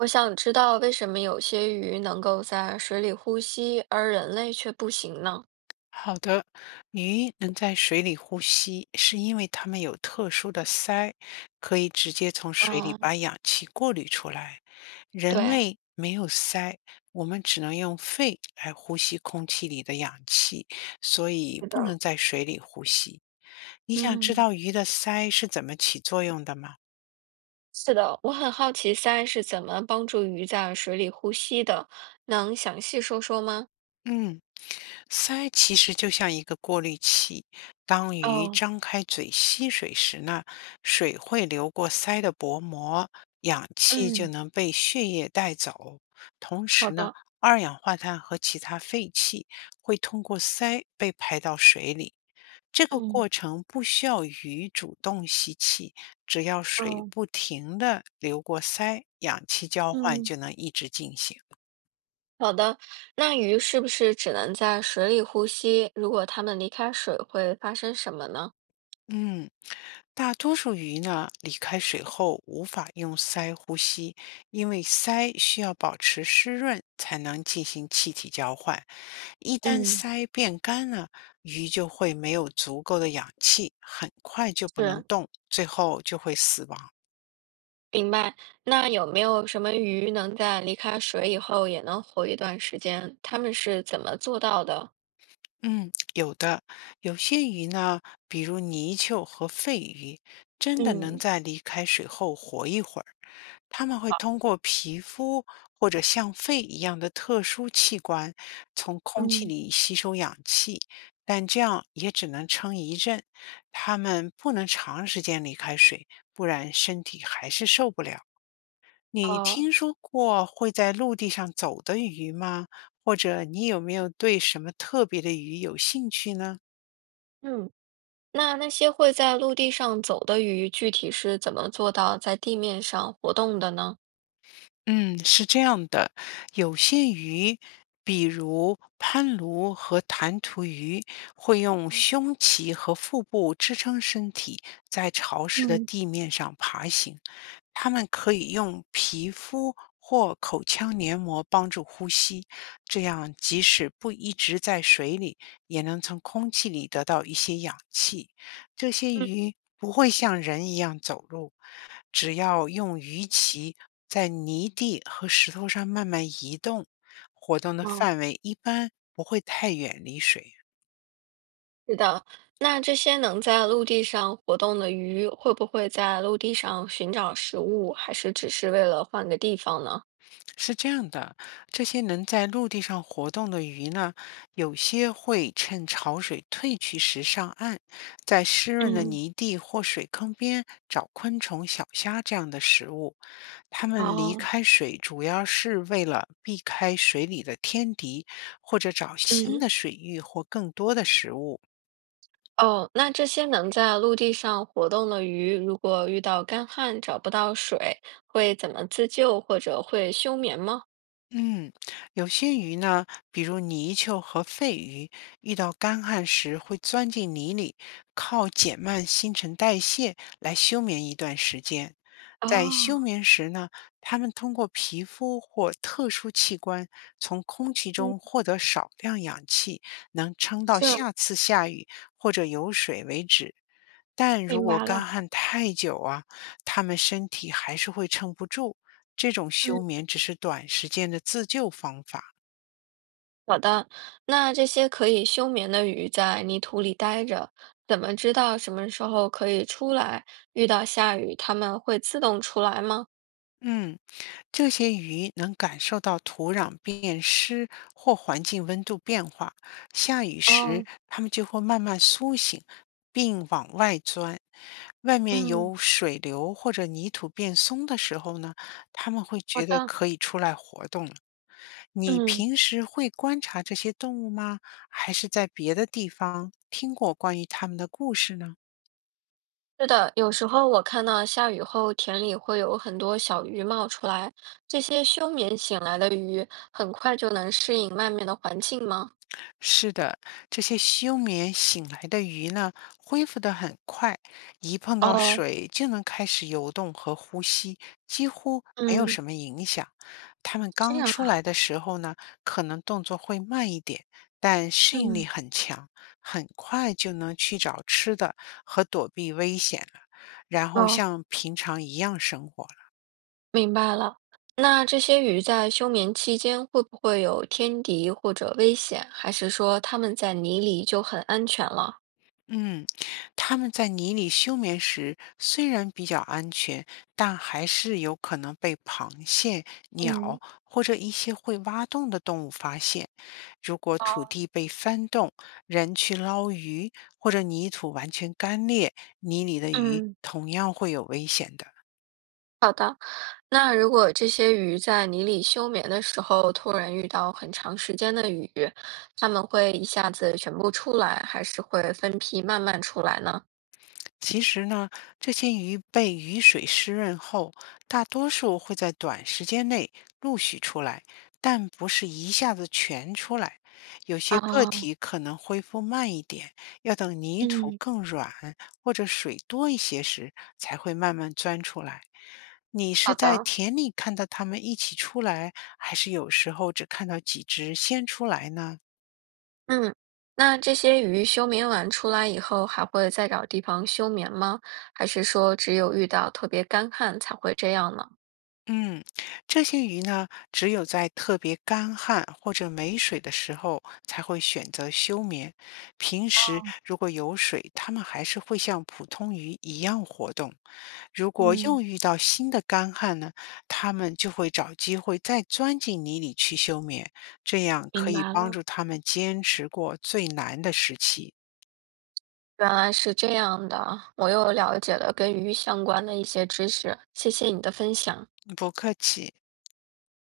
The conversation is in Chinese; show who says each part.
Speaker 1: 我想知道为什么有些鱼能够在水里呼吸，而人类却不行呢？
Speaker 2: 好的，鱼能在水里呼吸，是因为它们有特殊的鳃，可以直接从水里
Speaker 1: 哦，
Speaker 2: 把氧气过滤出来。人
Speaker 1: 对，
Speaker 2: 类没有鳃，我们只能用肺来呼吸空气里的氧气，所以
Speaker 1: 是
Speaker 2: 不
Speaker 1: 的，
Speaker 2: 能在水里呼吸。你想知
Speaker 1: 嗯，
Speaker 2: 道鱼的鳃是怎么起作用的吗？
Speaker 1: 是的，我很好奇鳃是怎么帮助鱼在水里呼吸的，能详细说说吗？
Speaker 2: 嗯，鳃其实就像一个过滤器，当鱼
Speaker 1: 哦，
Speaker 2: 张开嘴吸水时呢，水会流过鳃的薄膜，氧气就
Speaker 1: 嗯，
Speaker 2: 能被血液带走。同
Speaker 1: 好
Speaker 2: 时呢，
Speaker 1: 的，
Speaker 2: 二氧化碳和其他废气会通过鳃被排到水里。这个
Speaker 1: 嗯，
Speaker 2: 过程不需要鱼主动吸气，只要水
Speaker 1: 哦，
Speaker 2: 不停地流过鳃，氧气交换
Speaker 1: 嗯，
Speaker 2: 就能一直进行。
Speaker 1: 好的。那鱼是不是只能在水里呼吸？如果它们离开水，会发生什么呢？
Speaker 2: 嗯，大多数鱼呢，离开水后无法用鳃呼吸，因为鳃需要保持湿润才能进行气体交换。一旦
Speaker 1: 嗯，
Speaker 2: 鳃变干了，鱼就会没有足够的氧气，很快就不能
Speaker 1: 是。
Speaker 2: 动，最后就会死亡。
Speaker 1: 明白，那有没有什么鱼能在离开水以后也能活一段时间？它们是怎么做到的？
Speaker 2: 嗯，有的，有些鱼呢，比如泥鳅和肺鱼，真的能
Speaker 1: 嗯
Speaker 2: 在离开水后活一会儿。它们会通过皮肤或者像肺一样的特殊器官，从空气
Speaker 1: 嗯
Speaker 2: 里吸收氧气，但这样也只能撑一阵。它们不能长时间离开水，不然身体还是受不了。你
Speaker 1: 哦，
Speaker 2: 听说过会在陆地上走的鱼吗？或者你有没有对什么特别的鱼有兴趣呢？
Speaker 1: 嗯，那那些会在陆地上走的鱼，具体是怎么做到在地面上活动的呢？
Speaker 2: 嗯，是这样的，有些鱼，比如攀鲈和弹涂鱼，会用胸鳍和腹部支撑身体，在潮湿的
Speaker 1: 嗯
Speaker 2: 地面上爬行。它们可以用皮肤或口腔黏膜帮助呼吸，这样即使不一直在水里，也能从空气里得到一些氧气。这些
Speaker 1: 嗯，
Speaker 2: 鱼不会像人一样走路，只要用鱼鳍在泥地和石头上慢慢移动，活动的
Speaker 1: 哦，
Speaker 2: 范围一般不会太远离水。
Speaker 1: 是的。那这些能在陆地上活动的鱼，会不会在陆地上寻找食物，还是只是为了换个地方呢？
Speaker 2: 是这样的，这些能在陆地上活动的鱼呢，有些会趁潮水退去时上岸，在湿润的
Speaker 1: 嗯，
Speaker 2: 泥地或水坑边找昆虫、小虾这样的食物。它们离
Speaker 1: 哦，
Speaker 2: 开水主要是为了避开水里的天敌，或者找新的
Speaker 1: 嗯。
Speaker 2: 水域或更多的食物。
Speaker 1: 哦，那这些能在陆地上活动的鱼，如果遇到干旱找不到水，会怎么自救或者会休眠吗？
Speaker 2: 嗯，有些鱼呢，比如泥鳅和肺鱼，遇到干旱时会钻进泥里，靠减慢新陈代谢来休眠一段时间。在休
Speaker 1: 哦，
Speaker 2: 眠时呢，它们通过皮肤或特殊器官从空气
Speaker 1: 嗯，
Speaker 2: 中获得少量氧气，能撑到
Speaker 1: 是，
Speaker 2: 下次下雨或者有水为止。但如
Speaker 1: 明
Speaker 2: 果
Speaker 1: 白
Speaker 2: 干
Speaker 1: 了。
Speaker 2: 旱太久啊，他们身体还是会撑不住。这种
Speaker 1: 嗯，
Speaker 2: 休眠只是短时间的自救方法。
Speaker 1: 好的。那这些可以休眠的鱼在泥土里待着，怎么知道什么时候可以出来？遇到下雨，它们会自动出来吗？
Speaker 2: 嗯，这些鱼能感受到土壤变湿或环境温度变化，下雨时
Speaker 1: 哦，
Speaker 2: 它们就会慢慢苏醒，并往外钻。外面
Speaker 1: 嗯，
Speaker 2: 有水流或者泥土变松的时候呢，它们会
Speaker 1: 好
Speaker 2: 觉得
Speaker 1: 的，
Speaker 2: 可以出来活动了。你
Speaker 1: 嗯。
Speaker 2: 平时会观察这些动物吗？还是在别的地方听过关于它们的故事呢？
Speaker 1: 是的，有时候我看到下雨后田里会有很多小鱼冒出来，这些休眠醒来的鱼很快就能适应外面的环境吗？
Speaker 2: 是的，这些休眠醒来的鱼呢，恢复得很快，一碰到
Speaker 1: 哦，
Speaker 2: 水就能开始游动和呼吸，几乎没有
Speaker 1: 嗯，
Speaker 2: 什么影响。它们
Speaker 1: 这
Speaker 2: 刚
Speaker 1: 样
Speaker 2: 出
Speaker 1: 啊，
Speaker 2: 来的时候呢，可能动作会慢一点，但适应力
Speaker 1: 嗯，
Speaker 2: 很强，很快就能去找吃的和躲避危险了，然后
Speaker 1: 哦，
Speaker 2: 像平常一样生活。
Speaker 1: 明白了。那这些鱼在休眠期间会不会有天敌或者危险，还是说它们在泥里就很安全了？
Speaker 2: 嗯，它们在泥里休眠时虽然比较安全，但还是有可能被螃蟹、
Speaker 1: 嗯，
Speaker 2: 鸟或者一些会挖洞的动物发现。如果土
Speaker 1: 哦，
Speaker 2: 地被翻动，人去捞鱼，或者泥土完全干裂，泥里的鱼
Speaker 1: 嗯，
Speaker 2: 同样会有危险的。
Speaker 1: 那如果这些鱼在泥里休眠的时候，突然遇到很长时间的雨，它们会一下子全部出来，还是会分批慢慢出来呢？
Speaker 2: 其实呢，这些鱼被雨水湿润后，大多数会在短时间内陆续出来，但不是一下子全出来。有些个
Speaker 1: 啊，
Speaker 2: 体可能恢复慢一点，要等泥土
Speaker 1: 嗯，
Speaker 2: 更软或者水多一些时，才会慢慢钻出来。你是
Speaker 1: 好
Speaker 2: 在
Speaker 1: 的，
Speaker 2: 田里看到它们一起出来，还是有时候只看到几只先出来呢？
Speaker 1: 嗯，那这些鱼休眠完出来以后，还会再找地方休眠吗？还是说只有遇到特别干旱才会这样呢？
Speaker 2: 嗯，这些鱼呢，只有在特别干旱或者没水的时候才会选择休眠。平时
Speaker 1: 哦，
Speaker 2: 如果有水，它们还是会像普通鱼一样活动。如果又
Speaker 1: 嗯，
Speaker 2: 遇到新的干旱呢，它们就会找机会再钻进泥里去休眠，这样可
Speaker 1: 明
Speaker 2: 以
Speaker 1: 白
Speaker 2: 帮
Speaker 1: 了。
Speaker 2: 助它们坚持过最难的时期。
Speaker 1: 原来是这样的，我又了解了跟鱼相关的一些知识，谢谢你的分享。
Speaker 2: 不客气。